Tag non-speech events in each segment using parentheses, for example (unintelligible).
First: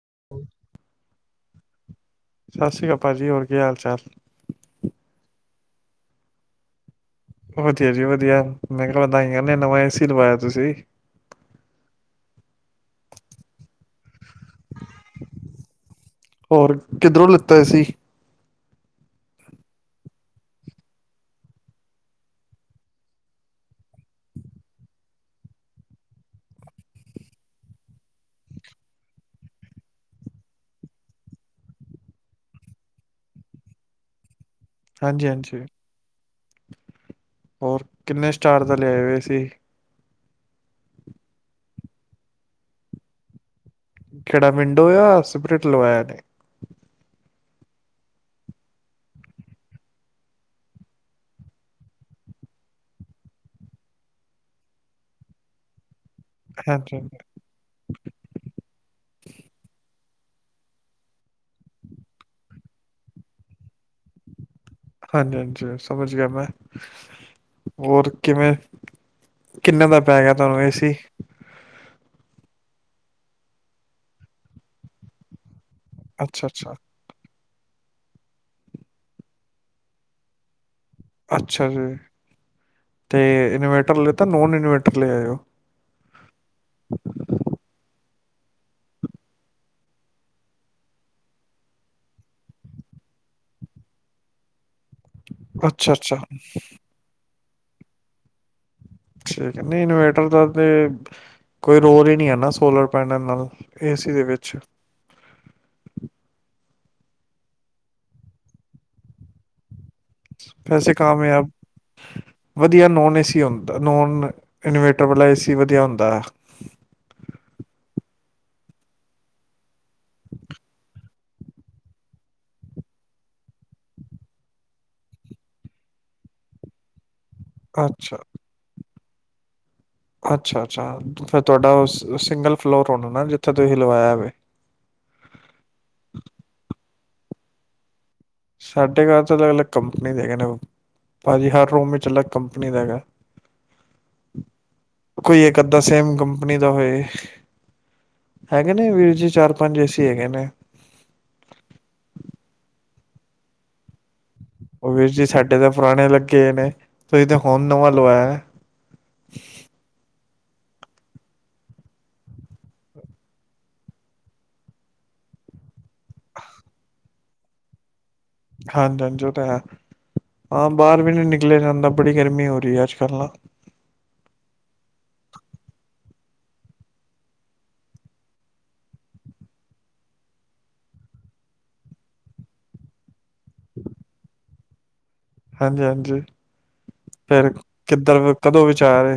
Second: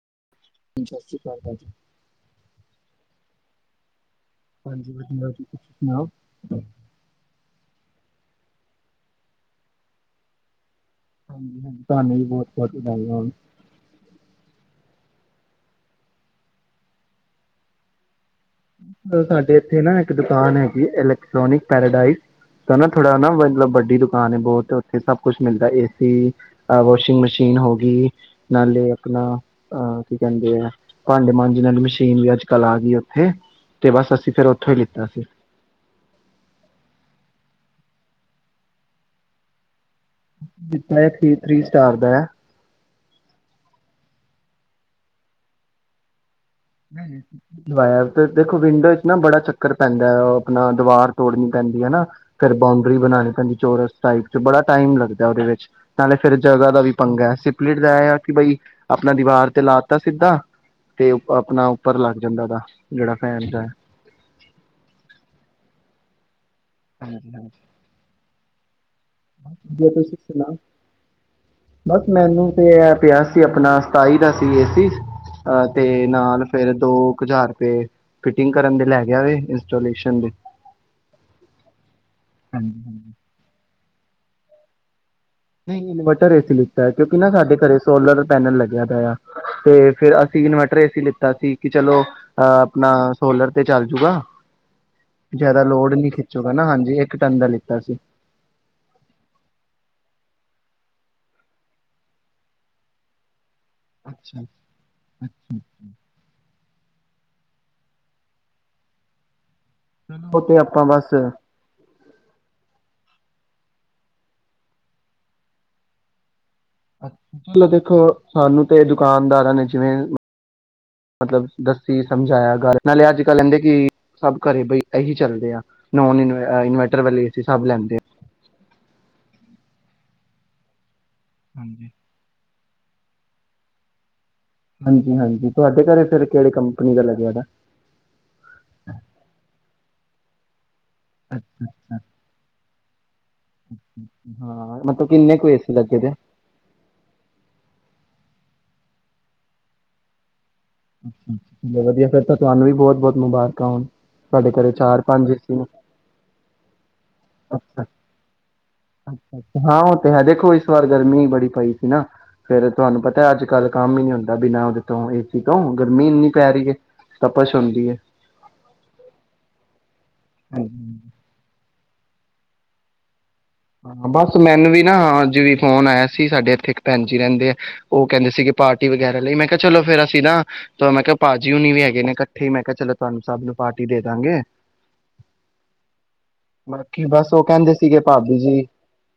(unintelligible) ਸਤਿ ਸ਼੍ਰੀ ਅਕਾਲ ਭਾਜੀ। ਸਤਿ ਸ਼੍ਰੀ ਅਕਾਲ ਭਾਜੀ, ਹੋਰ ਕੀ ਹਾਲ ਚਾਲ? ਹਾਂਜੀ ਵਧੀਆ, ਜੀ ਤੁਸੀਂ ਸੁਣਾਓ? ਵਧੀਆ ਜੀ ਵਧੀਆ ਮੈਂ ਕਿਹਾ ਵਧਾਈਆਂ ਨੇ ਨਵਾਂ ਏਸੀ ਲਵਾਇਆ ਤੁਸੀਂ ਹਾਂਜੀ-ਹਾਂਜੀ, ਤੁਹਾਨੂੰ ਵੀ ਬਹੁਤ ਵਧਾਈਆਂ। ਹੋਰ ਕਿਧਰੋਂ ਲਿੱਤਾ ਸੀ। ਸਾਡੇ ਇੱਥੇ ਨਾ ਇੱਕ ਦੁਕਾਨ ਹੈਗੀ ਇਲੈਕਟ੍ਰੋਨਿਕ ਪੈਰਾਡਾਈਜ਼ ਤਾਂ ਨਾ ਥੋੜਾ ਨਾ ਮਤਲਬ ਵੱਡੀ ਦੁਕਾਨ ਹੈ, ਬਹੁਤ ਉੱਥੇ ਸਭ ਕੁਛ ਮਿਲਦਾ ਏ ਸੀ ਵਾਸ਼ਿੰਗ ਮਸ਼ੀਨ ਹੋ ਗਈ ਨਾਲੇ ਆਪਣਾ ਅਹ ਕੀ ਕਹਿੰਦੇ ਆ ਭਾਂਡੇ ਮਾਂਜੇ ਆਲੀ ਮਸ਼ੀਨ ਵੀ ਅੱਜ- ਕਲ੍ਹ ਆ ਗਈ। ਤੇ ਬਸ ਅਸੀਂ ਫਿਰ ਹਾਂਜੀ- ਹਾਂਜੀ। ਹੋਰ ਕਿੰਨੇ ਸਟਾਰ ਦਾ ਲਿਆਏ ਹੋਏ ਸੀ। ਜਿੱਥਾਂ ਇਹ ਥ੍ਰੀ- ਥ੍ਰੀ ਸਟਾਰ ਦਾ ਹੈ। ਕਿਹੜਾ ਵਿੰਡੋ ਆ ਜਾਂ ਸਪਰਿਟ ਲਵਾਇਆ ਨੇ ਤੇ ਦੇਖੋ ਵਿੰਡੋ ਵਿੱਚ ਨਾ ਬੜਾ ਚੱਕਰ ਪੈਂਦਾ ਆਪਣਾ ਦੀਵਾਰ ਤੋੜਨੀ ਪੈਂਦੀ ਹੈ ਹਨਾ ਫਿਰ ਬਾਉਂਡਰੀ ਬਣਾਉਣੀ ਪੈਂਦੀ ਚੋਰਸ ਟਾਈਪ ਚ ਬੜਾ ਟਾਈਮ ਲੱਗਦਾ ਉਹਦੇ ਵਿੱਚ ਨਾਲੇ ਫਿਰ ਜਗ੍ਹਾ ਦਾ ਵੀ ਹਾਂਜੀ, ਪੰਗਾ ਹੈ ਸਿਪਲੀਟ ਦਾ ਇਹ ਆ ਕਿ ਬਈ ਆਪਣਾ ਦੀਵਾਰ ਤੇ ਲਾ ਦਿਤਾ। ਸਿੱਧਾ ਤੇ ਆਪਣਾ ਉੱਪਰ ਲੱਗ ਜਾਂਦਾ ਗਾ ਜਿਹੜਾ ਫੈਨ ਦਾ ਹਾਂਜੀ-ਹਾਂਜੀ ਸਮਝ ਗਿਆ ਮੈਂ ਹਾਂਜੀ ਹਾਂਜੀ ਹੋਰ ਕਿਵੇਂ? ਕਿੰਨਾ ਜੇ ਦਾ ਤੁਸੀਂ ਪੈ ਗਿਆ ਸੁਣਾਓ ਤੁਆਨੂੰ ਏ ਸੀ? ਬਸ ਮੈਨੂੰ ਤੇ ਏ ਪਿਆ ਸੀ ਆਪਣਾ ਸਤਾਈ ਦਾ ਸੀ ਏ ਸੀ ਅ ਤੇ ਨਾਲ ਫੇਰ ਅੱਛਾ-ਅੱਛਾ, ਦੋ ਕੁਜ਼ਾਰ ਤੇ ਫਿਟਿੰਗ ਕਰਨ ਦੇ ਲੈ ਗਿਆ ਇੰਸਟੇਸ਼ਨ ਦੇ। ਅੱਛਾ ਜੀ ਹਾਂਜੀ ਤੇ ਇਨਵੇਟਰ ਲਿ ਤਾਂ ਨੋਨ ਇਨਵੇਟਰ ਲੈ ਆਇਓ। ਨਹੀਂ ਬ ਘਰ ਏ ਸੀ ਲਿਖਤਾ ਹੈ ਕਿਉਂਕਿ ਨਾਂ ਸਾਡੇ ਘਰੇ ਸੋਲਰ ਪੈਨਲ ਲੱਗਿਆ ਪਿਆ ਤੇ ਫਿਰ ਅਸੀਂ ਇਨਵਰਟਰ ਇਸ ਲਿੱਤਾ ਸੀ ਕਿ ਚਲੋ ਅਹ ਆਪਣਾ ਸੋਲਰ ਤੇ ਚੱਲ ਜੂਗਾ। ਜਿਆਦਾ ਲੋੜ ਨਹੀਂ ਅੱਛਾ-ਅੱਛਾ ਖਿੱਚੂਗਾ ਨਾਂ ਹਾਂਜੀ ਇੱਕ ਟਨ ਦਾ ਲਿ ਕੀਤਾ ਸੀ। ਠੀਕ ਐ, ਨਈਂ ਇਨਵੇਟਰ ਦਾ ਤੇ ਕੋਈ ਰੋਲ ਈ ਨਈਂ ਐ ਨਾਂ ਸੋਲਰ ਪੈਨਲ ਨਾਲ ਏਸੀ ਦੇ ਅੱਛਾ ਵਿੱਚ ਅ ਚਲੋ ਉਹ ਤੇ ਆਪਾਂ ਵੈਸੇ ਬਸ ਕਾਮਯਾਬ ਵਧੀਆ ਨੋਨ ਏਸੀ ਹੁੰਦਾ ਨੋਨ ਇਨਵੇਟਰ ਵਾਲਾ ਏਸੀ ਵਧੀਆ ਹੁੰਦਾ। ਚਲੋ, ਦੇਖੋ ਸਾਨੂੰ ਤੇ ਦੁਕਾਨਦਾਰਾਂ ਨੇ ਜਿਵੇਂ ਮਤਲਬ ਦੱਸੀ ਸਮਝਾਇਆ, ਗੱਲ ਨਾਲੇ ਅੱਜ ਕੱਲ ਕਹਿੰਦੇ ਕਿ ਸਭ ਘਰੇ ਬਈ ਇਹੀ ਚੱਲਦੇ ਆ ਨੋਨ ਇ ਇਨਵਰਟਰ ਵਾਲੇ ਏਸੀ ਸਭ ਲੈਂਦੇ ਆ ਅੱਛਾ। ਅੱਛਾ, ਅੱਛਾ। ਫਿਰ ਤੁਆਡਾ ਉਹ ਹਾਂਜੀ ਉਸ ਸਿੰਗਲ ਫਲੋਰ ਹੋਨਾ ਨਾਂ ਜਿੱਥੇ ਤੁਸੀਂ ਲਵਾਇਆ ਵੇ। ਹਾਂਜੀ, ਹਾਂਜੀ ਤੁਆਡੇ ਘਰੇ ਫਿਰ ਕਿਹੜੇ ਕੰਪਨੀ ਦਾ ਲੱਗਿਆ ਦਾ ਸਾਡੇ ਘਰ ਤਾਂ ਅਲੱਗ-ਅਲੱਗ ਕੰਪਨੀ ਦੇ ਹੈਗੇ, ਨੇ ਭਾਜੀ ਅੱਛਾ ਹਰ ਅੱਛਾ ਰੂਮ ਵਿੱਚ ਅਲੱਗ ਕੰਪਨੀ ਦਾ ਹੈਗਾ। ਹਾਂ, ਮਤਲਬ ਕਿੰਨੇ ਕੋਈ ਕੁ ਇੱਕ ਏਸੀ ਅੱਧਾ ਲੱਗੇ ਦੇ। ਸੇਮ ਕੰਪਨੀ ਦਾ ਹੋਏ ਹੈਗੇ ਨੇ ਵੀਰ ਜੀ ਚਾਰ-ਪੰਜ ਏਸੀ ਹੈਗੇ ਨੇ। ਵਧੀਆ ਫਿਰ ਤਾਂ ਤੁਆਨੂੰ ਵੀ ਬਹੁਤ-ਬਹੁਤ ਮੁਬਾਰਕਾਂ ਹੁਣ ਉਹ ਵੀਰ ਜੀ ਸਾਡੇ ਤਾਂ ਪੁਰਾਣੇ ਲੱਗੇ ਨੇਂ ਤੁਹੀ ਤੇ ਹੁਣ ਅੱਛਾ ਨਵਾਂ ਲਵਾਇਆ। ਹਾਂ, ਉਹ ਤੇ ਹੈ, ਦੇਖੋ ਇਸ ਵਾਰ ਗਰਮੀ ਬੜੀ ਪਈ ਸੀ ਨਾਂ ਫੇਰ ਤੁਹਾਨੂੰ ਪਤਾ ਅੱਜ ਕੱਲ ਕੰਮ ਈ ਨੀਂ ਹੁੰਦਾ ਬਿਨਾਂ ਉਹਦੇ ਤੋਂ ਏਸੀ ਤੋਂ ਗਰਮੀ ਇੰਨੀ ਪੈ ਰਹੀ ਐ, ਤਪਸ਼ ਹੁੰਦੀ ਐ। ਹਾਂਜੀ, ਹਾਂਜੀ, ਉਹ ਤਾਂ ਹੈ। ਹਾਂ, ਬਾਰ ਵੀ ਨੀ ਨਿਕਲਿਆ ਜਾਂਦਾ। ਬੜੀ ਗਰਮੀ ਹੋ ਰਹੀ ਐ, ਅੱਜ ਕੱਲ੍ਹ ਨਾ ਹਾਂ, ਬਸ ਮੈਨੂੰ ਵੀ ਨਾਂ ਅਜੱ ਵੀ ਫੋਨ ਆਇਆ ਸੀ, ਸਾਡੇ ਇੱਥੇ ਇੱਕ ਭੈਣ ਜੀ ਰਹਿੰਦੇ ਆ, ਉਹ ਕਹਿੰਦੇ ਸੀਗੇ ਪਾਰਟੀ ਵਗੈਰਾ ਲਈ ਮੈਂ ਕਿਹਾ ਚਲੋ ਫਿਰ ਅਸੀਂ ਨਾ ਮੈਂ ਕਿਹਾ ਭਾਜੀ ਹੋਣੀ ਵੀ ਹੈਗੇ ਨੇ ਇਕੱਠੇ ਮੈਂ ਕਿਆ ਚਲੋ, ਤੁਆਨੂੰ ਸਭ ਨੂੰ ਪਾਰਟੀ ਦੇ ਦੇਦਾਂਗੇ। ਹਾਂਜੀ ਹਾਂਜੀ ਬਾਕੀ ਬਸ ਉਹ ਫਿਰ ਕਹਿੰਦੇ ਸੀਗੇ ਭਾ ਕਿੱਧਰ ਕਦੋਂ ਵਿਚਾਰ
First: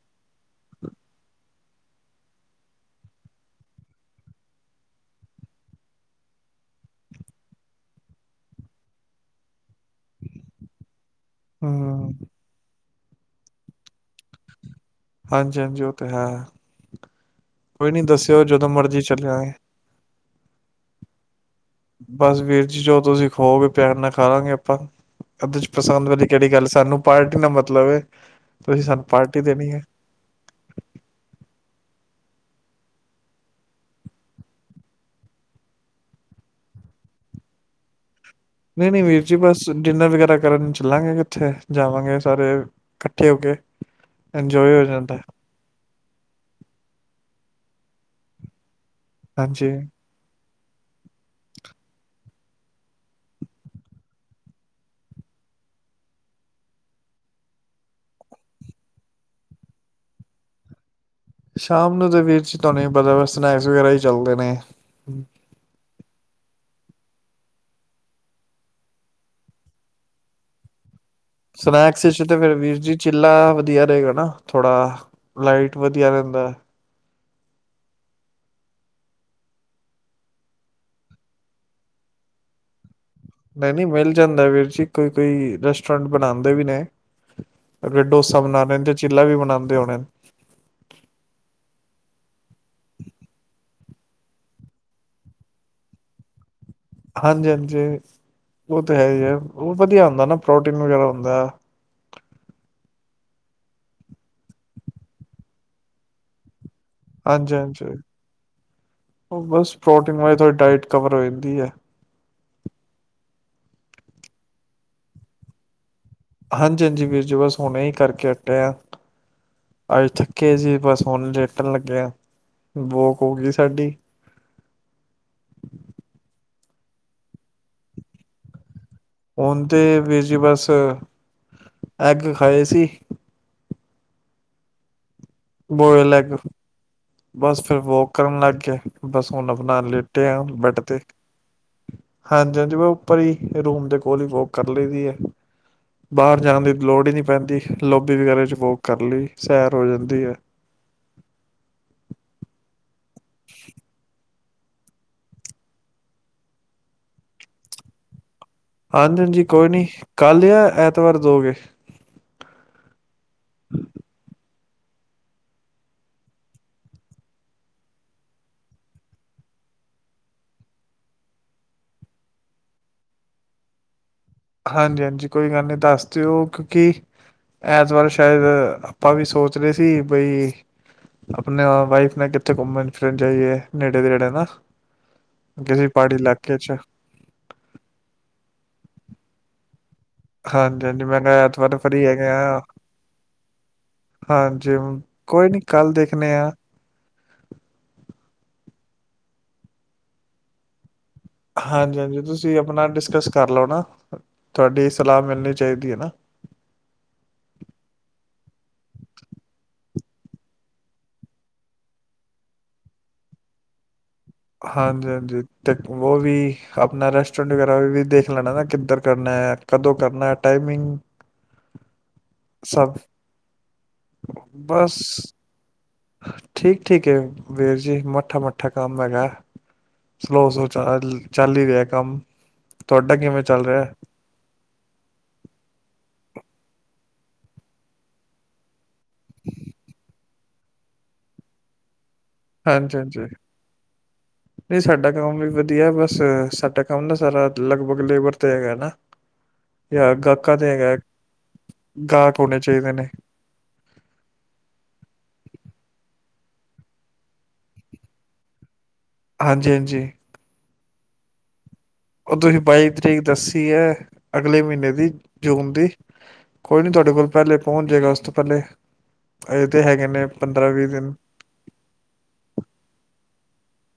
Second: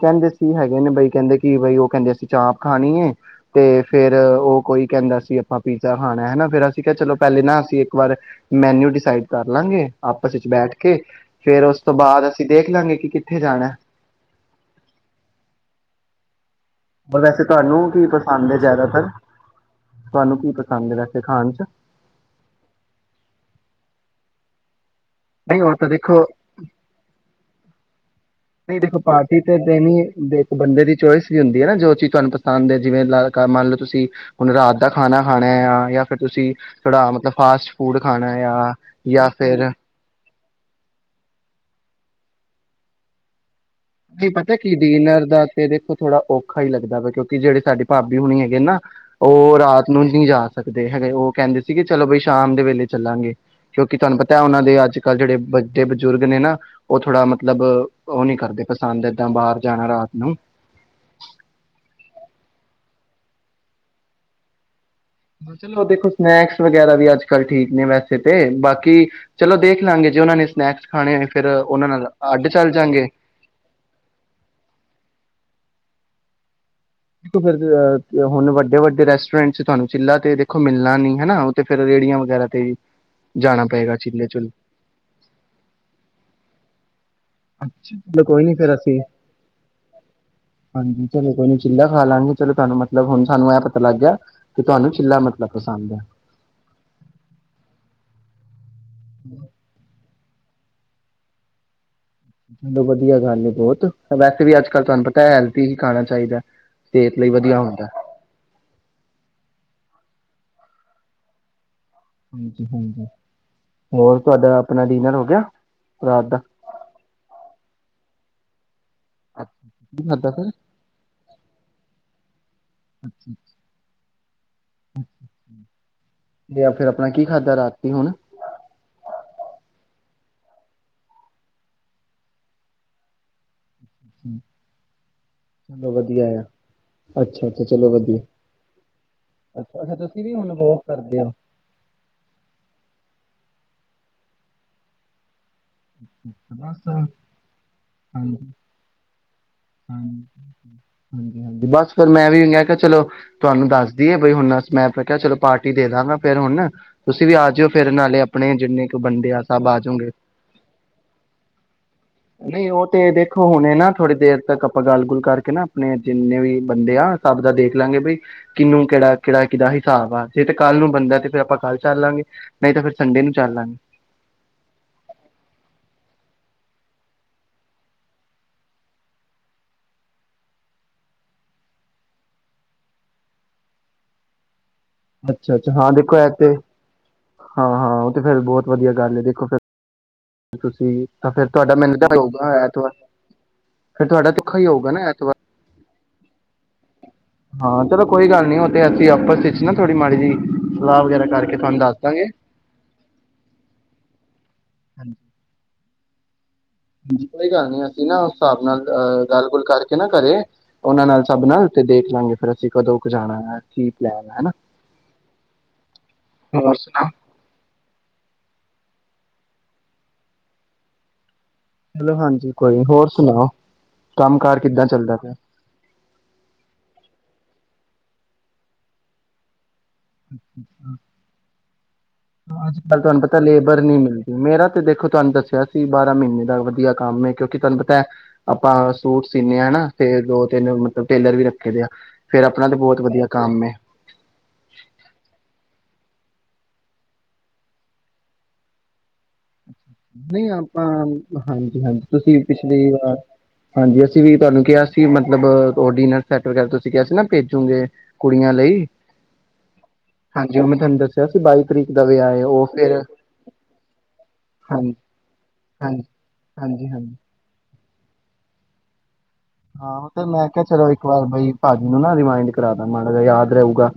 ਕਹਿੰਦੇ ਸੀ ਹੈਗੇ, ਨੇ ਬਈ ਕਹਿੰਦੇ ਕਿ ਬਈ ਉਹ ਕਹਿੰਦੇ ਅਸੀਂ ਚਾਪ ਖਾਣੀ ਹੈ ਤੇ ਫੇਰ ਉਹ ਕੋਈ ਕਹਿੰਦਾ ਸੀ, ਆਪਾਂ ਪੀਜ਼ਾ ਖਾਣਾ ਹਨਾ, ਫਿਰ ਅਸੀਂ ਕ ਚਲੋ ਪਹਿਲੇ ਨਾ ਅਸੀਂ ਇੱਕ ਵਾਰ ਮੈਨਊ ਡਿਸਾਈਡ ਕਰ ਲਾਂਗੇ ਆਪਸ ਵਿੱਚ ਬੈਠ ਕੇ ਫੇਰ ਉਸ ਤੋਂ ਹੂੰ ਬਾਅਦ, ਦੇਖ ਲਾਂਗੇ ਕਿ ਕਿੱਥੇ ਜਾਣਾ ਹਾਂਜੀ-ਹਾਂਜੀ ਉਹ ਤੇ ਹੈ। ਵੈਸੇ ਤੁਹਾਨੂੰ ਕੋਈ ਨੀ ਕੀ ਦੱਸਿਓ ਪਸੰਦ ਹੈ ਜਦੋਂ ਮਰਜੀ ਜ਼ਿਆਦਾਤਰ ਚੱਲਿਆਗੇ। ਤੁਹਾਨੂੰ ਕੀ ਪਸੰਦ ਹੈ ਵੈਸੇ ਖਾਣ ਚ, ਬਸ ਵੀਰ ਜੀ ਜੋ ਤੁਸੀਂ ਖਵਾਉਗੇ ਪਿਆਰ ਨਾਲ ਖਾਲਾਗੇ ਆਪਾਂ ਇਹਦੇ ਨਹੀਂ ਚ ਉਹ ਤਾਂ ਪਸੰਦ ਦੇਖੋ, ਵਾਲੀ ਕਿਹੜੀ ਗੱਲ ਸਾਨੂੰ ਪਾਰਟੀ ਨਾਲ ਮਤਲਬ ਏ ਨਹੀਂ ਤੁਸੀਂ ਦੇਖੋ ਸਾਨੂੰ ਪਾਰਟੀ ਤੇ ਏ। ਦੇਣੀ ਦੇ ਇੱਕ ਬੰਦੇ ਦੀ ਚੋਇਸ ਵੀ ਹੁੰਦੀ ਹੈ ਨਾ ਜੋ ਚੀਜ਼। ਤੁਹਾਨੁੰ ਪਸੰਦ ਹੈ, ਜਿਵੇਂ ਮੰਨ ਲਓ ਤੁਸੀਂ ਹੁਣ ਰਾਤ ਦਾ ਖਾਣਾ ਖਾਣਾ ਆ ਜਾਂ ਫਿਰ ਤੁਸੀਂ ਥੋੜਾ ਮਤਲਬ ਫਾਸਟ ਫੂਡ ਖਾਣਾ ਹੈ ਆ ਨਹੀਂ ਨਹੀਂ ਵੀਰ ਜਾਂ ਜੀ ਬਸ ਫਿਰ ਡਿਨਰ ਵਗੈਰਾ, ਕਰਨ ਚੱਲਾਂਗੇ ਕਿੱਥੇ ਜਾਵਾਂਗੇ ਸਾਰੇ ਇਕੱਠੇ ਹੋ ਕੇ, ਕੀ ਪਤਾ ਕੀ ਇੰਜੋਏ ਹੋ ਜਾਂਦਾ ਡੀਨਰ ਦਾ ਤੇ ਦੇਖੋ, ਥੋੜਾ ਔਖਾ ਹੀ ਲੱਗਦਾ ਵਾ ਕਿਉਂਕਿ ਤੇ ਜਿਹੜੇ ਸਾਡੀ ਭਾਬੀ ਹੋਣੀ ਹੈਗੇ ਨਾ ਉਹ ਹਾਂਜੀ। ਰਾਤ ਨੂੰ ਨਹੀਂ ਜਾ ਸਕਦੇ ਹੈਗੇ, ਉਹ ਕਹਿੰਦੇ ਸੀਗੇ ਚਲੋ ਬਈ ਸ਼ਾਮ ਦੇ ਵੇਲੇ ਚੱਲਾਂਗੇ ਕਿਉਂਕਿ ਤੁਹਾਨੂੰ ਪਤਾ ਉਹਨਾਂ ਦੇ ਅੱਜ ਕੱਲ੍ਹ ਜਿਹੜੇ ਵੱਡੇ ਬਜ਼ੁਰਗ ਨੇ ਨਾ ਉਹ ਥੋੜਾ ਮਤਲਬ ਉਹ ਨੀ ਕਰਦੇ। ਪਸੰਦ ਏਦਾਂ ਬਾਹਰ ਜਾਣਾ ਰਾਤ ਨੂੰ। ਸ਼ਾਮ ਨੂੰ ਤਾਂ ਵੀਰ ਜੀ ਤੁਹਾਨੂੰ ਹੀ ਪਤਾ ਵੀ ਸਨੈਕਸ ਵਗੈਰਾ ਹੀ ਚੱਲਦੇ ਨੇ। ਚਲੋ ਦੇਖੋ ਸਨੈਕਸ। ਵਗੈਰਾ ਵੀ ਅੱਜ ਕੱਲ੍ਹ ਠੀਕ ਨੇ ਵੈਸੇ ਤੇ ਬਾਕੀ ਚਲੋ ਦੇਖ ਲਾਂਗੇ ਜੇ ਉਹਨਾਂ ਨੇ ਸਨੈਕਸ। ਖਾਣੇ ਹੋਏ ਫਿਰ ਉਹਨਾਂ ਸਨੈਕਸ ਨਾਲ ਵਿਚ ਤੇ ਅੱਡ ਫਿਰ ਚੱਲ ਵੀਰ ਜੀ ਜਾਂਗੇ ਚਿੱਲਾ ਵਧੀਆ ਰਹੇਗਾ ਨਾ ਥੋੜਾ ਲਾਈਟ। ਵਧੀਆ ਰਹਿੰਦਾ ਹੈ। ਦੇਖੋਂ ਫਿਰ ਹੁਣ ਵੱਡੇ ਵੱਡੇ ਰੈਸਟੋਰੈਂਟ ਚ ਤੁਹਾਨੂੰ ਚਿੱਲਾ ਤੇ ਦੇਖੋ ਮਿਲਣਾ ਨਹੀ ਹਨਾ ਉਹ ਤੇ ਫਿਰ ਰੇਹੜੀਆਂ ਵਗੈਰਾ ਤੇ। ਜਾਣਾ ਨਹੀਂ ਨਹੀਂ ਪਏਗਾ ਮਿਲ ਚਿੱਲੇ ਜਾਂਦਾ ਚੁੱਲੇ ਵੀਰ ਜੀ ਕੋਈ ਕੋਈ ਰੈਸਟੋਰੈਂਟ ਬਣਾਉਂਦੇ ਵੀ ਨੇ। ਅੱਛਾ ਅਗਰ ਚਲੋ ਡੋਸਾ ਕੋਈ ਨੀ ਬਣਾ ਫੇਰ ਰਹੇ ਤੇ ਅਸੀਂ ਚਿੱਲਾ ਵੀ ਬਣਾਉਂਦੇ ਹੋਣੇ ਹਾਂਜੀ ਚਲੋ ਕੋਈ ਨੀ ਚਿੱਲਾ ਖਾ ਲਾਂਗੇ। ਚਲੋ ਤੁਹਾਨੂੰ ਮਤਲਬ ਹੁਣ ਸਾਨੂੰ ਇਹ ਪਤਾ ਲੱਗ ਗਿਆ ਕਿ ਤੁਹਾਨੂੰ ਚਿੱਲਾ ਮਤਲਬ ਪਸੰਦ ਹੈ। ਹਾਂਜੀ ਹਾਂਜੀ। ਉਹ ਤੇ ਹੈ ਹੀ ਉਹ ਵਧੀਆ ਹੁੰਦਾ ਨਾ। ਪ੍ਰੋਟੀਨ ਵਗੈਰਾ ਹੁੰਦਾ। ਚਲੋ ਵਧੀਆ ਗੱਲ ਬਹੁਤ ਵੈਸੇ ਵੀ ਅੱਜ ਕੱਲ ਤੁਹਾਨੂੰ ਪਤਾ ਹੈਲਥੀ ਹੀ ਖਾਣਾ ਚਾਹੀਦਾ। ਸਿਹਤ ਲਈ ਹਾਂਜੀ ਵਧੀਆ ਹੁੰਦਾ ਹਾਂਜੀ ਉਹ ਬਸ ਪ੍ਰੋਟੀਨ ਹੋਏ ਥੋੜੀ ਡਾਇਾਈਟ ਕਵਰ ਹੋ ਜਾਂਦੀ ਹੈ। ਹਾਂਜੀ ਹਾਂਜੀ ਹੋਰ ਤੁਹਾਡਾ ਆਪਣਾ ਡਿਨਰ ਹੋ ਗਿਆ। ਰਾਤ ਦਾ? ਹਾਂਜੀ ਹਾਂਜੀ ਵੀਰ ਜੀ ਬਸ ਹੁਣੇ ਹੀ ਕਰਕੇ। ਚੱਟਿਆ। ਅੱਛਾ, ਕੀ ਅੱਜ ਖਾਧਾ ਫਿਰ? ਥੱਕੇ ਸੀ ਬਸ ਹੁਣ ਲੇਟਣ ਲੱਗੇ ਆ ਬੋਕ ਹੋ ਗਈ ਸਾਡੀ। ਤੇ ਫਿਰ ਆਪਣਾ ਕੀ ਖਾਧਾ ਰਾਤੀ ਹੁਣ। ਉਹਦੇ ਵਿੱਚ ਬਸ ਐਗ ਖਾਏ ਸੀ। (inaudible) ਬੋਏਲ ਵਧੀਆ ਐਗ ਆ ਅੱਛਾ ਬਸ ਅੱਛਾ ਫਿਰ ਚਲੋ ਬੋਕ ਵਧੀਆ ਕਰਨ ਲੱਗ ਗਿਆ ਬਸ ਹੁਣ ਆਪਣਾ ਅੱਛਾ ਅੱਛਾ ਤੁਸੀਂ ਲੇਟੇ ਵੀ ਆ ਹੁਣ ਬੈਡ ਵੋਕ ਤੇ ਕਰਦੇ ਹੋ? ਹਾਂਜੀ ਹਾਂਜੀ ਮੈਂ ਉੱਪਰ ਹੀ। ਤੇ ਰੂਮ ਦੇ ਕੋਲ ਹੀ ਬੋਕ ਕਰ ਲਈ ਦੀ ਹੈ। ਬਾਹਰ ਜਾਣ ਦੀ ਬਸ ਹਾਂਜੀ ਲੋੜ ਹੀ ਨਹੀਂ ਪੈਂਦੀ ਲੋਬੀ ਹਾਂਜੀ ਵਗੈਰੇ ਚ ਵੋਕ ਕਰ ਲਈ ਸੈਰ ਹੋ ਜਾਂਦੀ ਹੈ। ਹਾਂਜੀ ਹਾਂਜੀ ਬਸ ਫਿਰ ਮੈਂ ਵੀ ਮੈਂ ਕਿਹਾ ਚਲੋ। ਤੁਹਾਨੂੰ ਦੱਸਦੀਏ ਬਈ ਹੁਨ। ਮੈਂ ਫੇਰ ਕਿਹਾ ਚਲੋ ਪਾਰਟੀ ਦੇ ਦਾਂਗਾ ਫੇਰ ਹੁਨ ਤੁਸੀ ਵੀ ਆ ਜਾਓ ਫੇਰ ਨਾਲੇ। ਆਪਣੇ ਜਿੰਨੇ ਕ ਹਾਂਜੀ ਬੰਦੇ ਆ ਹਾਂਜੀ ਕੋਈ ਸਭ ਆ ਨੀ ਜਉਗੇੰ। ਕੱਲ ਜਾਂ ਐਤਵਾਰ ਦੋਗੇ ਨਹੀਂ ਉਹ ਤੇ ਦੇਖੋ ਹੁਨੇ ਨਾ ਥੋੜੀ ਦੇਰ ਤੱਕ। ਆਪਾਂ ਗੱਲ ਗੁੱਲ ਕਰਕੇ ਨਾ ਆਪਨੇ ਜਿੰਨੇ ਵੀ ਬੰਦੇ ਆ ਸਭ ਦਾ ਦੇਖ ਲਾਂਗੇ ਬਈ ਕਿਹਨੂੰ ਕਿਹੜਾ ਕਿਹੜਾ ਕਿਦਾ ਹਿਸਾਬ ਆ ਜੇ ਤੇ ਕੱਲ ਨੂੰ ਬੰਦਾ ਤੇ ਫਿਰ ਆਪਾਂ ਕੱਲ ਚੱਲ ਲਾਂਗੇ ਨਹੀਂ ਤੇ ਫਿਰ ਸੰਡੇ ਨੂੰ ਚੱਲ ਲਾਂਗੇ। ਹਾਂਜੀ ਹਾਂਜੀ ਕੋਈ ਗੱਲ ਨੀ ਦੱਸ ਦਿਓ ਕਿ ਐਤਵਾਰ ਸ਼ਾਇਦ ਆਪਾਂ ਵੀ ਸੋਚ ਰਹੇ ਸੀ ਬਈ ਆਪਨੇ ਵਾਈਫ ਨੇ ਕਿੱਥੇ ਘੁੰਮਨ ਫਿਰਨ ਜਾਈਏ ਨੇੜੇ ਤੇੜੇ ਨਾ। ਅੱਛਾ ਅੱਛਾ ਕਿਸੇ ਹਾਂ ਪਹਾੜੀ ਦੇਖੋ ਐ ਤੇ ਇਲਾਕੇ ਚ ਹਾਂ ਹਾਂ ਉਹ ਤੇ ਫੇਰ ਬਹੋਤ ਵਧੀਆ। ਗੱਲ ਹੈ ਦੇਖੋ ਫਿਰ। ਹਾਂਜੀ ਹਾਂਜੀ ਮੈਂ ਕਿਹਾ ਐਤਵਾਰ ਫਰੀ ਹੈਗੇ ਆ (unintelligible) (unintelligible) ਹਾਂ। ਹਾਂ ਚਲੋ ਕੋਈ ਗੱਲ ਨੀ ਉਹ ਤੇ ਅਸੀਂ ਆਪਸ ਵਿੱਚ ਨਾ ਥੋੜ੍ਹੀ ਮਾੜੀ ਜੀ ਸਲਾਹ ਵਗੈਰਾ ਕਰਕੇ ਤੁਹਾਨੂੰ ਦੱਸ ਹਾਂਜੀ, ਹਾਂਜੀ ਦਾਂਗੇ ਤੁਸੀਂ ਆਪਨਾ ਡਿਸਕਸ ਕਰ ਲਓ ਨਾ ਤੁਹਾਡੀ ਸਲਾਹ ਮਿਲਨੀ ਚਾਹੀਦੀ। (unintelligible) ਕੋਈ ਗੱਲ ਨੀ ਅਸੀਂ ਨਾ ਉਸ ਹਿਸਾਬ ਨਾਲ ਅਹ ਗੱਲ, ਗੁੱਲ ਕਰਕੇ ਨਾ ਘਰੇ ਉਹਨਾਂ ਨਾਲ ਸਭ ਨਾਲ ਤੇ ਦੇਖ ਲਾਂਗੇ ਫੇਰ ਅਸੀਂ ਕਦੋਂ ਕੁ ਜਾਣਾ ਹੈ ਕ ਹਾਂਜੀ, ਹਾਂਜੀ। ਤੇ ਉਹ ਵੀ ਹੋਰ ਸੁਣਾ। ਆਪਨਾ ਰੈਸਟੋਰੈਂਟ ਵਗੈਰਾ ਵੀ ਦੇਖ ਲੈਨਾ ਨਾ ਕਿੱਧਰ ਕਰਨਾ ਏ ਕਦੋਂ ਕਰਨਾ ਏ ਟਾਈਮਿੰਗ ਚਲੋ ਹਾਂਜੀ ਕੋਈ ਨ ਸਭ ਹੋਰ ਸੁਨਾਓ ਕੰਮ ਕਾਰ ਕਿੱਦਾਂ ਬਸ ਚੱਲਦਾ ਪਿਆ ਠੀਕ, ਠੀਕ ਏ ਵੀਰ ਜੀ ਮੱਠਾ, ਮੱਠਾ ਕੰਮ ਹੈਗਾ। ਸਲੋ ਸਲੋ ਚ ਚੱਲ ਹੀ ਰਿਹਾ ਕੰਮ ਅੱਜ ਕੱਲ ਤੁਹਾਡਾ ਤੁਹਾਨੂੰ ਪਤਾ ਕਿਵੇਂ ਚੱਲ ਲੇਬਰ ਰਿਹਾ ਨੀ ਮਿਲਦੀ। ਮੇਰਾ ਤੇ ਦੇਖੋ ਤੁਹਾਨੂੰ ਦੱਸਿਆ ਸੀ ਬਸ ਮਹੀਨੇ ਦਾ ਵਧੀਆ ਕੰਮ ਏ ਕਿਉਂਕਿ ਤੁਹਾਨੂੰ ਪਤੈ ਆਪਾਂ ਸੂਟ ਸੀਨੇ ਆਂ ਨਾ ਤੇ ਦੋ ਤਿੰਨ ਮਤਲਬ ਟੇਲਰ ਵੀ ਰੱਖੇ ਦੇ ਆ ਫੇਰ ਆਪਣਾ ਤੇ ਹਾਂਜੀ, ਬਹੁਤ ਹਾਂਜੀ। ਵਧੀਆ ਕੰਮ ਹੈ ਨਹੀਂ ਸਾਡਾ ਕੰਮ ਵੀ ਵਧੀਆ ਬਸ ਸਾਡਾ ਕੰਮ ਨਾ ਸਾਰਾ ਲਗਭਗ ਲੇਬਰ ਤੇ ਹੈਗਾ ਨਾ ਜਾਂ ਨਹੀਂ ਗਾਹਕਾਂ ਤੇ ਆਪਾਂ ਹੈਗਾ ਹਾਂਜੀ ਹਾਂਜੀ ਤੁਸੀਂ ਗਾਹਕ ਹੋਣੇ ਪਿਛਲੀ ਚਾਹੀਦੇ ਨੇ ਵਾਰ ਹਾਂਜੀ ਅਸੀਂ ਵੀ ਤੁਹਾਨੂੰ ਕਿਹਾ ਸੀ ਮਤਲਬ ਓਡੀਨੈਂਸ ਸੈਟ ਵਗੈਰਾ ਤੁਸੀਂ ਕਿਹਾ ਸੀ ਨਾ ਭੇਜੋਗੇ ਕੁੜੀਆਂ ਲਈ ਹਾਂਜੀ, ਹਾਂਜੀ। ਹਾਂਜੀ ਉਹ ਮੈਂ ਦੱਸਿਆ ਸੀ ਬਾਈ ਤਰੀਕ ਦਾ ਉਹ ਵਿਆਹ ਹੈ ਤੁਸੀਂ ਬਾਈ ਫਿਰ ਤਰੀਕ ਦੱਸੀ ਹੈ। ਅਗਲੇ ਮਹੀਨੇ ਹਾਂਜੀ ਦੀ ਜੂਨ ਦੀ, ਹਾਂਜੀ ਕੋਈ ਹਾਂਜੀ ਨੀ ਹਾਂਜੀ ਤੁਹਾਡੇ ਕੋਲ ਪਹਿਲੇ ਪਹੁੰਚ ਜਾਏਗਾ ਉਸ ਤੋਂ ਪਹਿਲੇ ਅਜੇ ਹੈਗੇ ਹਾਂ, ਤੇ ਨੇ ਮੈਂ ਕਿਹਾ- ਪੰਦਰਾਂ ਵੀਹ ਚਲੋ ਇੱਕ ਦਿਨ ਵਾਰ ਬਈ ਭਾਜੀ ਨੂੰ ਨਾ ਰਿੀਮਾਇੰਡ ਕਰਾ ਦ ਮਾੜਾ ਯਾਦ ਰਹੂਗਾ।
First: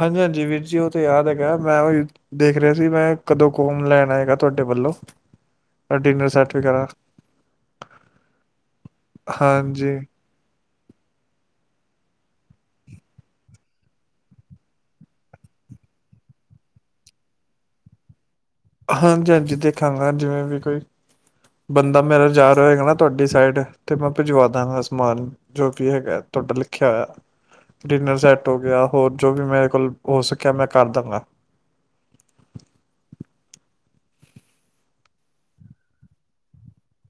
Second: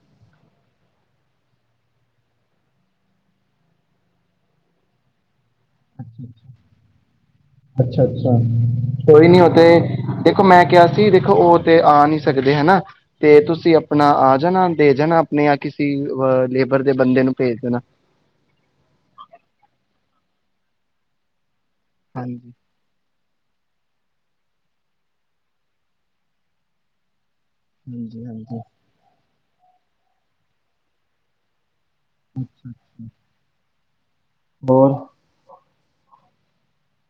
ਹਾਂਜੀ, ਹਾਂਜੀ ਵੀਰ ਜੀ ਉਹ ਤੇ ਯਾਦ ਹੈਗਾ ਮੈਂ ਉਹੀ ਦੇਖ ਰਿਹਾ ਸੀ। ਮੈਂ ਕਦੋਂ ਕੌਮ ਲੈਣ ਆਏਗਾ ਤੁਹਾਡੇ ਵੱਲੋਂ ਡਿਨਰ ਸੈੱਟ ਵਗੈਰਾ ਅੱਛਾ, ਅੱਛਾ ਕੋਈ ਨੀ ਉਹ ਤੇ, ਹਾਂਜੀ ਦੇਖੋ, ਮੈਂ ਕਿਹਾ ਸੀ ਦੇਖੋ ਉਹ ਤੇ ਆ ਨੀ ਸਕਦੇ ਹਨਾ। ਤੇ ਤੁਸੀਂ ਆਪਣਾ ਆ ਜਾਣਾ ਦੇ ਜਾਣਾ ਆਪਣੇ ਜਾਂ ਕਿਸੇ ਅ ਲੇਬਰ ਦੇ ਬੰਦੇ ਨੂੰ ਭੇਜ ਦੇਣਾ ਹਾਂਜੀ, ਹਾਂਜੀ ਦੇਖਾਂਗਾ ਜਿਵੇਂ ਵੀ ਕੋਈ ਬੰਦਾ ਮੇਰਾ ਹਾਂਜੀ ਜਾ ਰਿਹਾ ਹੋਗਾ ਨਾ ਤੁਹਾਡੀ ਸਾਈਡ ਤੇ ਮੈਂ ਭਿਜਵਾ ਦਾਂਗਾ ਸਮਾਨ, ਜੋ ਵੀ ਹੈਗਾ ਤੁਹਾਡਾ ਲਿਖਿਆ ਹੋਇਆ ਡਿਨਰ ਹਾਂਜੀ ਸੈੱਟ ਹੋ ਹਾਂਜੀ ਗਿਆ। ਹੋਰ ਜੋ ਵੀ ਮੇਰੇ ਕੋਲ ਹੋ ਸਕਿਆ ਮੈਂ ਕਰ ਦਾਂਗਾ (inaudible) ਹੋਰ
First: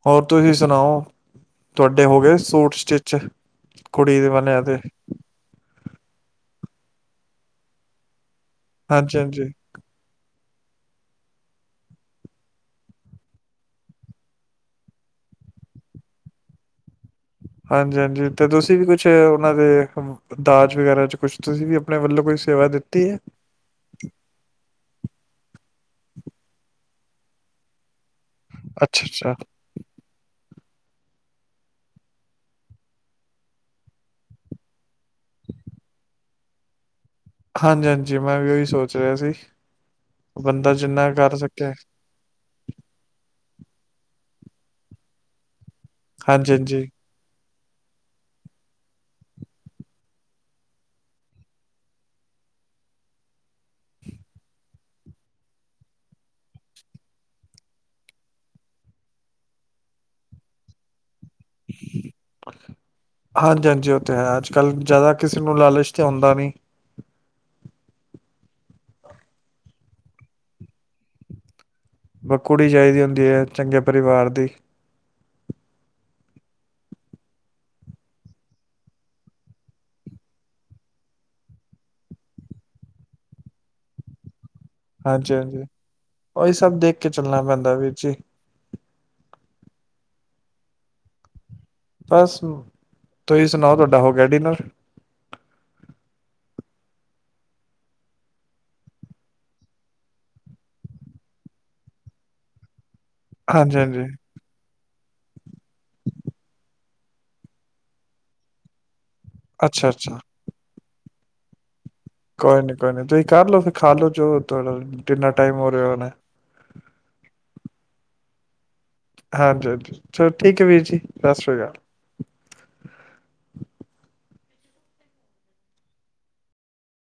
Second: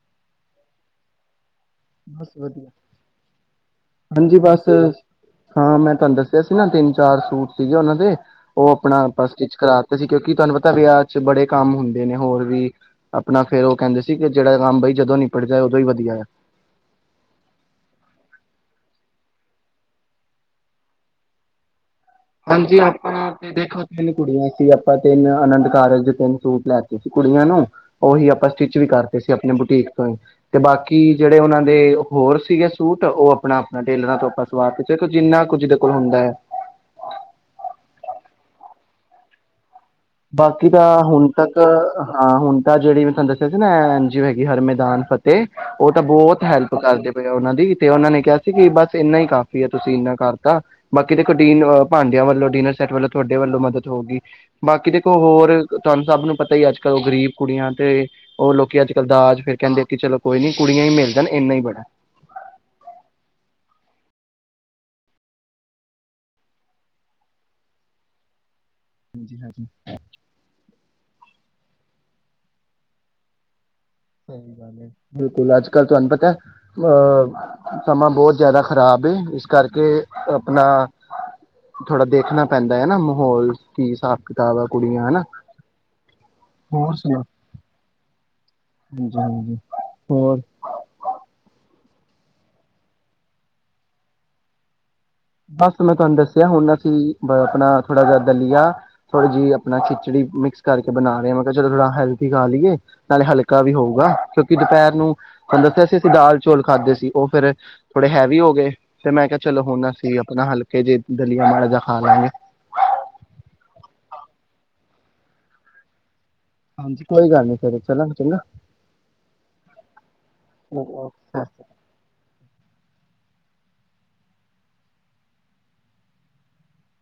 ਹੋਰ ਤੁਸੀਂ ਸੁਣਾਓ? ਤੁਹਾਡੇ ਹੋ ਗਏ ਬਸ ਵਧੀਆ ਸੂਟ ਸਟਿਚ? ਕੁੜੀ ਦੇ ਹਾਂਜੀ। ਬਣਿਆ ਬਸ, ਤੇ ਹਾਂ। ਮੈਂ ਤੁਹਾਨੂੰ ਦੱਸਿਆ ਸ ਸੀ। ਨਾ ਤਿੰਨ -ਚਾਰ ਸੂਟ ਸੀਗੇ ਔਨਾਂ ਦੇ ਔ ਅਪਣਾ ਹਾਂਜੀ ਅਪਾ ਹਾਂਜੀ ਸਟਿਚ ਕਰਾਤੇ ਸੀ। ਕਿਉਂਕਿ ਤੁਹਾਨੂੰ ਪਤੈ ਵਿਆਹ ਚ ਬੜੇ ਕੰਮ ਹੁੰਦੇ ਨੇ ਹੋਰ ਵੀ, ਅਪਣਾ ਫੇਰ ਔ ਕੈੰਦੇ ਸੀ ਕਿ ਜੇੜਾ ਕੰਮ ਬਈ ਜਦੋਂ ਨੀਪੜ ਜਾਏ ਓਦੋਂ ਈ ਵਧੀਆ ਐ। ਹਾਂਜੀ -ਹਾਂਜੀ ਤੇ ਤੁਸੀਂ ਵੀ ਕੁਛ ਔਨਾਂ ਦੇ, ਦਾਜ ਵਗੈਰਾ ਚ ਕੁਛ ਤੁਸੀਂ ਵੀ ਵੱਲੋਂ ਕੋਈ ਸੇਵਾ ਹਾਂਜੀ, ਦਿੱਤੀ ਹੈ ਆਪਾਂ ਤੇ ਦੇਖੋ ਤਿੰਨ ਕੁੜੀਆਂ ਸੀ ਅਪਾਂ ਤਿੰਨ ਅਨੰਦ ਕਾਰਜ ਦੇ ਤਿੰਨ ਸੂਟ ਲੈ ਕੁੜੀਆਂ ਨੂੰ ਓਹੀ ਅਪ ਆਪਾਂ ਸਟਿਚ ਵੀ ਅੱਛਾ ਕਰਤੇ ਸੀ। ਅੱਛਾ ਅਪਣੇ ਬੁਟੀਕ ਤੋਂ ਹੀ, ਤੇ ਬਾਕੀ ਜੇੜੇ ਓਨਾਂ ਦੇ, ਹੋਰ ਸੀਗੇ ਸੂਟ, ਓਹ ਅਪਣਾ- ਅਪਣਾ ਟੇਲਰਾਂ ਤੋਂ ਅਪਾਂ ਸਵਾ ਤੇ ਚੇਖੋ ਜਿੰਨਾ ਕੁ ਜਿਦੇ ਕੋ ਹੁੰਦੈ ਹਾਂਜੀ- ਹਾਂਜੀ ਮੈਂ ਵੀ ਓਹੀ ਸੋਚ ਰਿਹਾ ਸੀ। ਬਾਕੀ ਬੰਦਾ ਤਾਂ ਜਿੰਨਾ ਹੁਣ ਕਰ ਤੱਕ, ਸਕੇ ਹਾਂ। ਹੁਣ ਤਾਂ ਜੇੜੀ ਮੈ ਤਨੂੰ ਦੱਸਿਆ ਸ ਐ ਜਿਵੇਕਿ ਹਰ ਮੈਦਾਨ ਫਤੇਹ। ਔ ਤਾਂ ਬਹੁਤ ਹਾਂਜੀ ਹੈਲਪ ਹਾਂਜੀ ਕਰਦੇ ਪਏ ਆ ਓਨਾਂ ਦੀ ਤੇ ਔਨਾਂ ਨੇ ਕਿਆ ਸੀ ਕਿ ਬਸ ਏਨਾ ਹੀ ਕਾਫ਼ੀ ਐ ਤੁਸੀਂ ਇੰਨਾ ਕਰਤਾ। ਬਾਕੀ ਤੇ ਕੁਟੀਨ ਭਾਂਡਿਆਂ ਵੱਲੋਂ ਡਿਨਰ ਸੈੱਟ ਵੱਲੋਂ ਤੁਹਾਡੇ ਵੱਲੋਂ ਮਦਦ ਹੋਗੀ। ਬਾਕੀ ਦੇਖੋ ਹੋਰ ਤੁਹਾਨੂੰ ਸਭ ਨੂੰ ਪਤਾ ਈ ਹੈ। ਅੱਜ ਕੱਲ ਔ ਗ਼ਰੀਬ ਕੁੜੀਆਂ ਤੇ ਔ ਲੋਕੀ ਅੱਜ ਕੱਲ੍ਹ ਦਾਜ ਫੇਰ ਕੈੰਦੇ ਐ ਕਿ ਚਲੋ ਕੋਈ ਨੀ ਕੁੜੀਆਂ ਹੀ ਮੇਲ ਹਾਂਜੀ- ਹਾਂਜੀ ਓ ਤੇ ਹੈ, ਅੱਜ-ਕੱਲ੍ਹ ਜੈਦਾ ਕਿਸੇ ਨੂੰ ਲਾਲਚ ਤੇ ਔਂਦਾ ਨੀ। ਹਾਂਜੀ -ਹਾਂਜੀ। ਬੱ ਕੁੜੀ ਚਾਈਦੀ ਹੁੰਦੀ ਏ, ਚੰਗੇ ਪਰਿਵਾਰ ਦੀ। ਸਹੀ ਗੱਲ ਹੈ ਬਿਲਕੁਲ ਅੱਜ-ਕੱਲ੍ਹ ਤੁਵੈਨੂੰ ਪਤੈ, ਅ ਸਮਾਂ ਬੌਤ ਜੈਦਾ ਖ਼ਰਾਬ ਏ ਇਸ ਕਰਕੇ ਅਪਣਾ ਥੋੜ੍ਹਾ ਦੇਖਣਾ ਪੈਂਦਾ ਏ ਨਾ ਮਾਹੌਲ ਕੀ ਸਾਬ ਕਿ ਹਾਂਜੀ ਹਾਂਜੀ, ਓਹੀ ਸਭ ਹੋਰ ਦੇਖ ਕੇ ਸੁਣਾ ਚੱਲਣਾ ਪੈਂਦੈ ਵੀਰ ਜੀ। ਹਾਂਜੀ ਹਾਂਜੀ ਹੋਰ? ਬਸ ਤੁਸੀਂ ਸੁਣਾਓ ਤੋਡਾ ਹੋ ਗਿਆ ਡਿਨਰ? ਬਸ ਮੈਂ ਤੁਹਾਨੂੰ ਦੱਸਿਆ ਹੁਣ ਅਸੀਂ ਅਪਣਾ ਥੋੜ੍ਹਾ ਜਾ ਦਲੀਆ ਥੋੜ੍ਹੀ ਜੀ ਅਪਣਾ ਖਿਚੜੀ ਮਿਕਸ ਕਰਕੇ ਬਣਾ ਰੇ ਆਂ ਮੈਂ ਕਿਹਾ ਚਲੋ ਥੋੜ੍ਹਾ ਹੈਲਥੀ ਖਾ ਲੀਏ। ਨਾਲੇ ਹਲਕਾ ਵੀ ਹਾਂਜੀ ਹਾਂਜੀ ਹੋਊਗਾ ਕਿਉਂਕਿ ਦੁਪੈਰ ਨੂੰ ਹੁਣ ਦੇਖੋ ਅਸੀ ਅਸੀਂ ਦਾਲ ਚੌਲ ਖਾਧੇ ਸੀ ਔ ਫੇਰ ਥੋੜੇ ਹੈਵੀ ਹੋ ਗਏ। ਤੇ ਮੈਂ ਕਿਆ ਚਲੋ ਹੁੰਣ ਅੱਛਾ ਬੀ ਅੱਛਾ ਅਪਣਾ ਹਲਕੇ ਜੇ ਦਲੀਆ ਮੈਈਦਾ ਕੋਈ ਨੀ ਕੋਈ ਨੀ ਤੁਸੀਂ ਕਰਲੋ ਫੇਰ ਖਾਲੋ ਜੋ ਤੋਲੋ ਟਿੰਨਾ ਟਾਈਮ ਹੋ ਰਿਹਾ ਹੋਣੈ। ਹਾਂਜੀ ਕੋਈ ਗੱਲ ਨੀ ਫੇਰ ਚੱਲਾਂ ਚਲਾਂ। ਹਾਂਜੀ-ਹਾਂਜੀ ਚਲੋ ਠੀਕ ਹੈ, ਵੀਰ ਜੀ ਸਤਿ ਓਕੇ ਸ੍ਰੀ ਅਕਾਲ।